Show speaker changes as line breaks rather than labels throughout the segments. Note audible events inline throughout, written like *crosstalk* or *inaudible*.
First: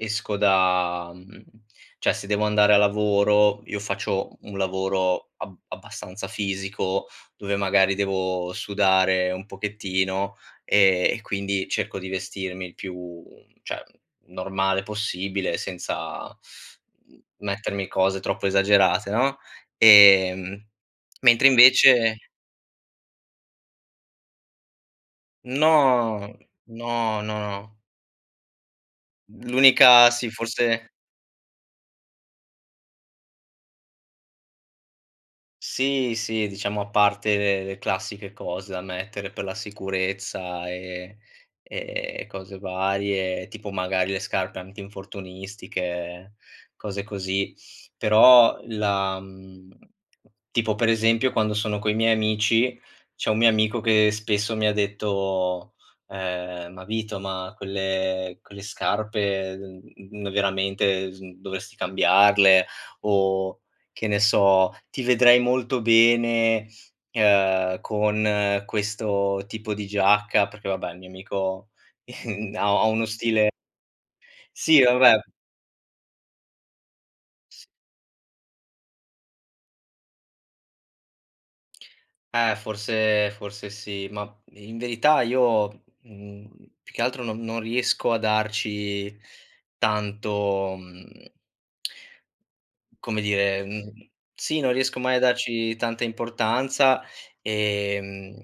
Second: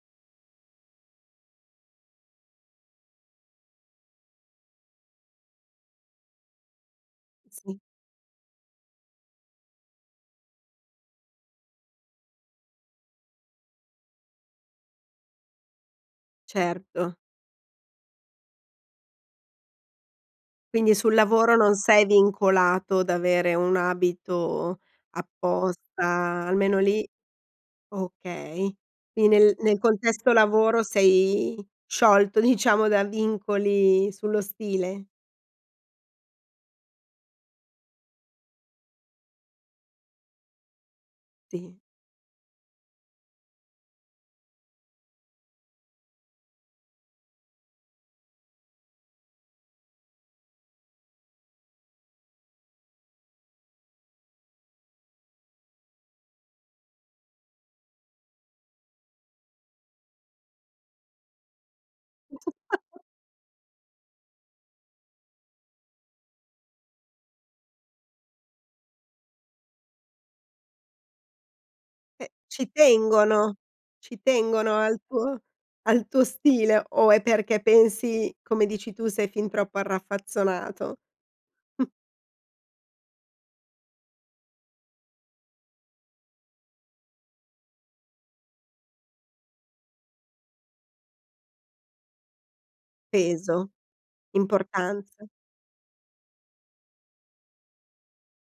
Esco da mhmm, cioè, se devo andare a lavoro io faccio u un lavoro ab abbastanza fisico, dove,
Sì.
magari, devo sudare un pochettino, ehm, e quindi cerco di vestirmi il più cioè, normale possibile, senza,
Certo.
mhmm, mettermi cose troppo esagerate, no, ehm,
Quindi, sul
mentre
lavoro non sei
invece
vincolato da avere un abito
No,
apposta, almeno lì
no, no.
Okay. Quindi
Mh,
nel nel
l'unica sì
contesto lavoro,
forse
sei sciolto, diciamo, da vincoli sullo stile?
Sì, sì, diciamo, a parte, ehm, le classiche cose da mettere per la sicurezza e
Ti
ehm, e cose varie. Tipo, magari, le scarpe antinfortunistiche, cose così. Però, la mhmm tipo, per esempio, quando sono coi miei amici, c'è un mio amico che spesso mi ha detto, ehm: "Ma Vito, ma quelle quelle scarpe, mhmm, veramente s dovresti cambiarle."
*chuckles*
O, che ne so: "Ti vedrei molto bene, ehm, con questo tipo di giacca." Perché vabbè, il mio amico,
Beh,
*chuckles* ha
ci
ha uno stile
tengono ci tengono
Sì,
al
vabbè
tuo al tuo stile, o è perché pensi, come dici tu, sei fin troppo arraffazzonato? *chuckles*
Eh, forse forse sì. Ma, i in verità io, mhmm, più che altro non non riesco a darci tanto, mhmm come dire,
Peso.
mhmm, sì, non riesco mai a
Importanza.
darci tanta importanza. Ehm,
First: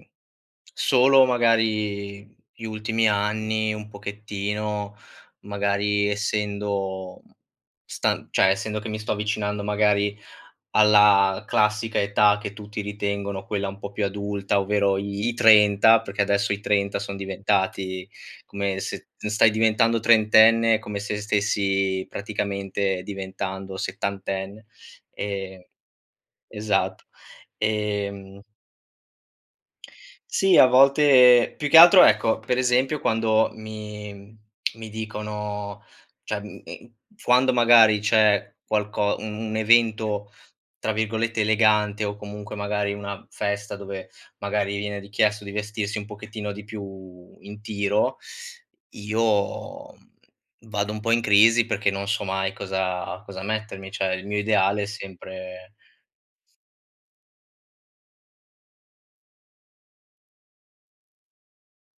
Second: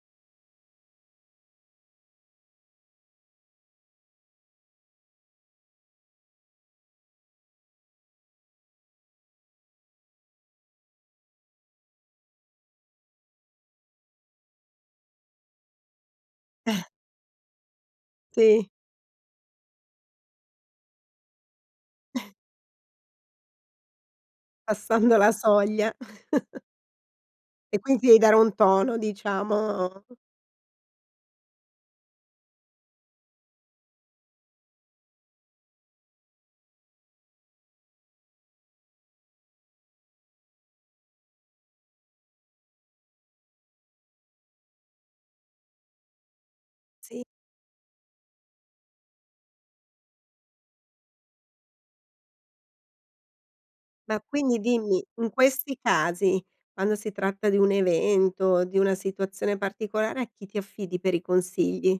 solo, magari, gli ultimi anni un pochettino. Magari, essendo stan cioè, essendo che mi sto avvicinando, magari, alla classica età che tutti ritengono quella un po' più adulta. Ovvero i i 30 perché adesso i
Eh.
30 son diventati
Sì.
come se t stai diventando trentenne, è come se stessi,
*chuckles*
praticamente, diventando settantenne.
Passando la
Ehm
soglia. *chuckles*
Esatto.
E quindi, ti devi dare
Ehm
un tono, diciamo.
Sì, a volte più che altro ecco, per esempio, quando mi mi dicono cioè, mh, ehm, quando, magari, c'è qualco un un evento, tra virgolette, elegante o, comunque, magari, una festa dove, magari, viene richiesto di vestirsi un pochettino di
Sì.
più in tiro, io, mhmm, vado un po' in crisi, perché non so mai cosa cosa mettermi, cioè,
Ma
il mio
quindi,
ideale è
dimmi, in
sempre
questi casi, quando si tratta di un evento, o di una situazione particolare, a chi ti affidi per i consigli?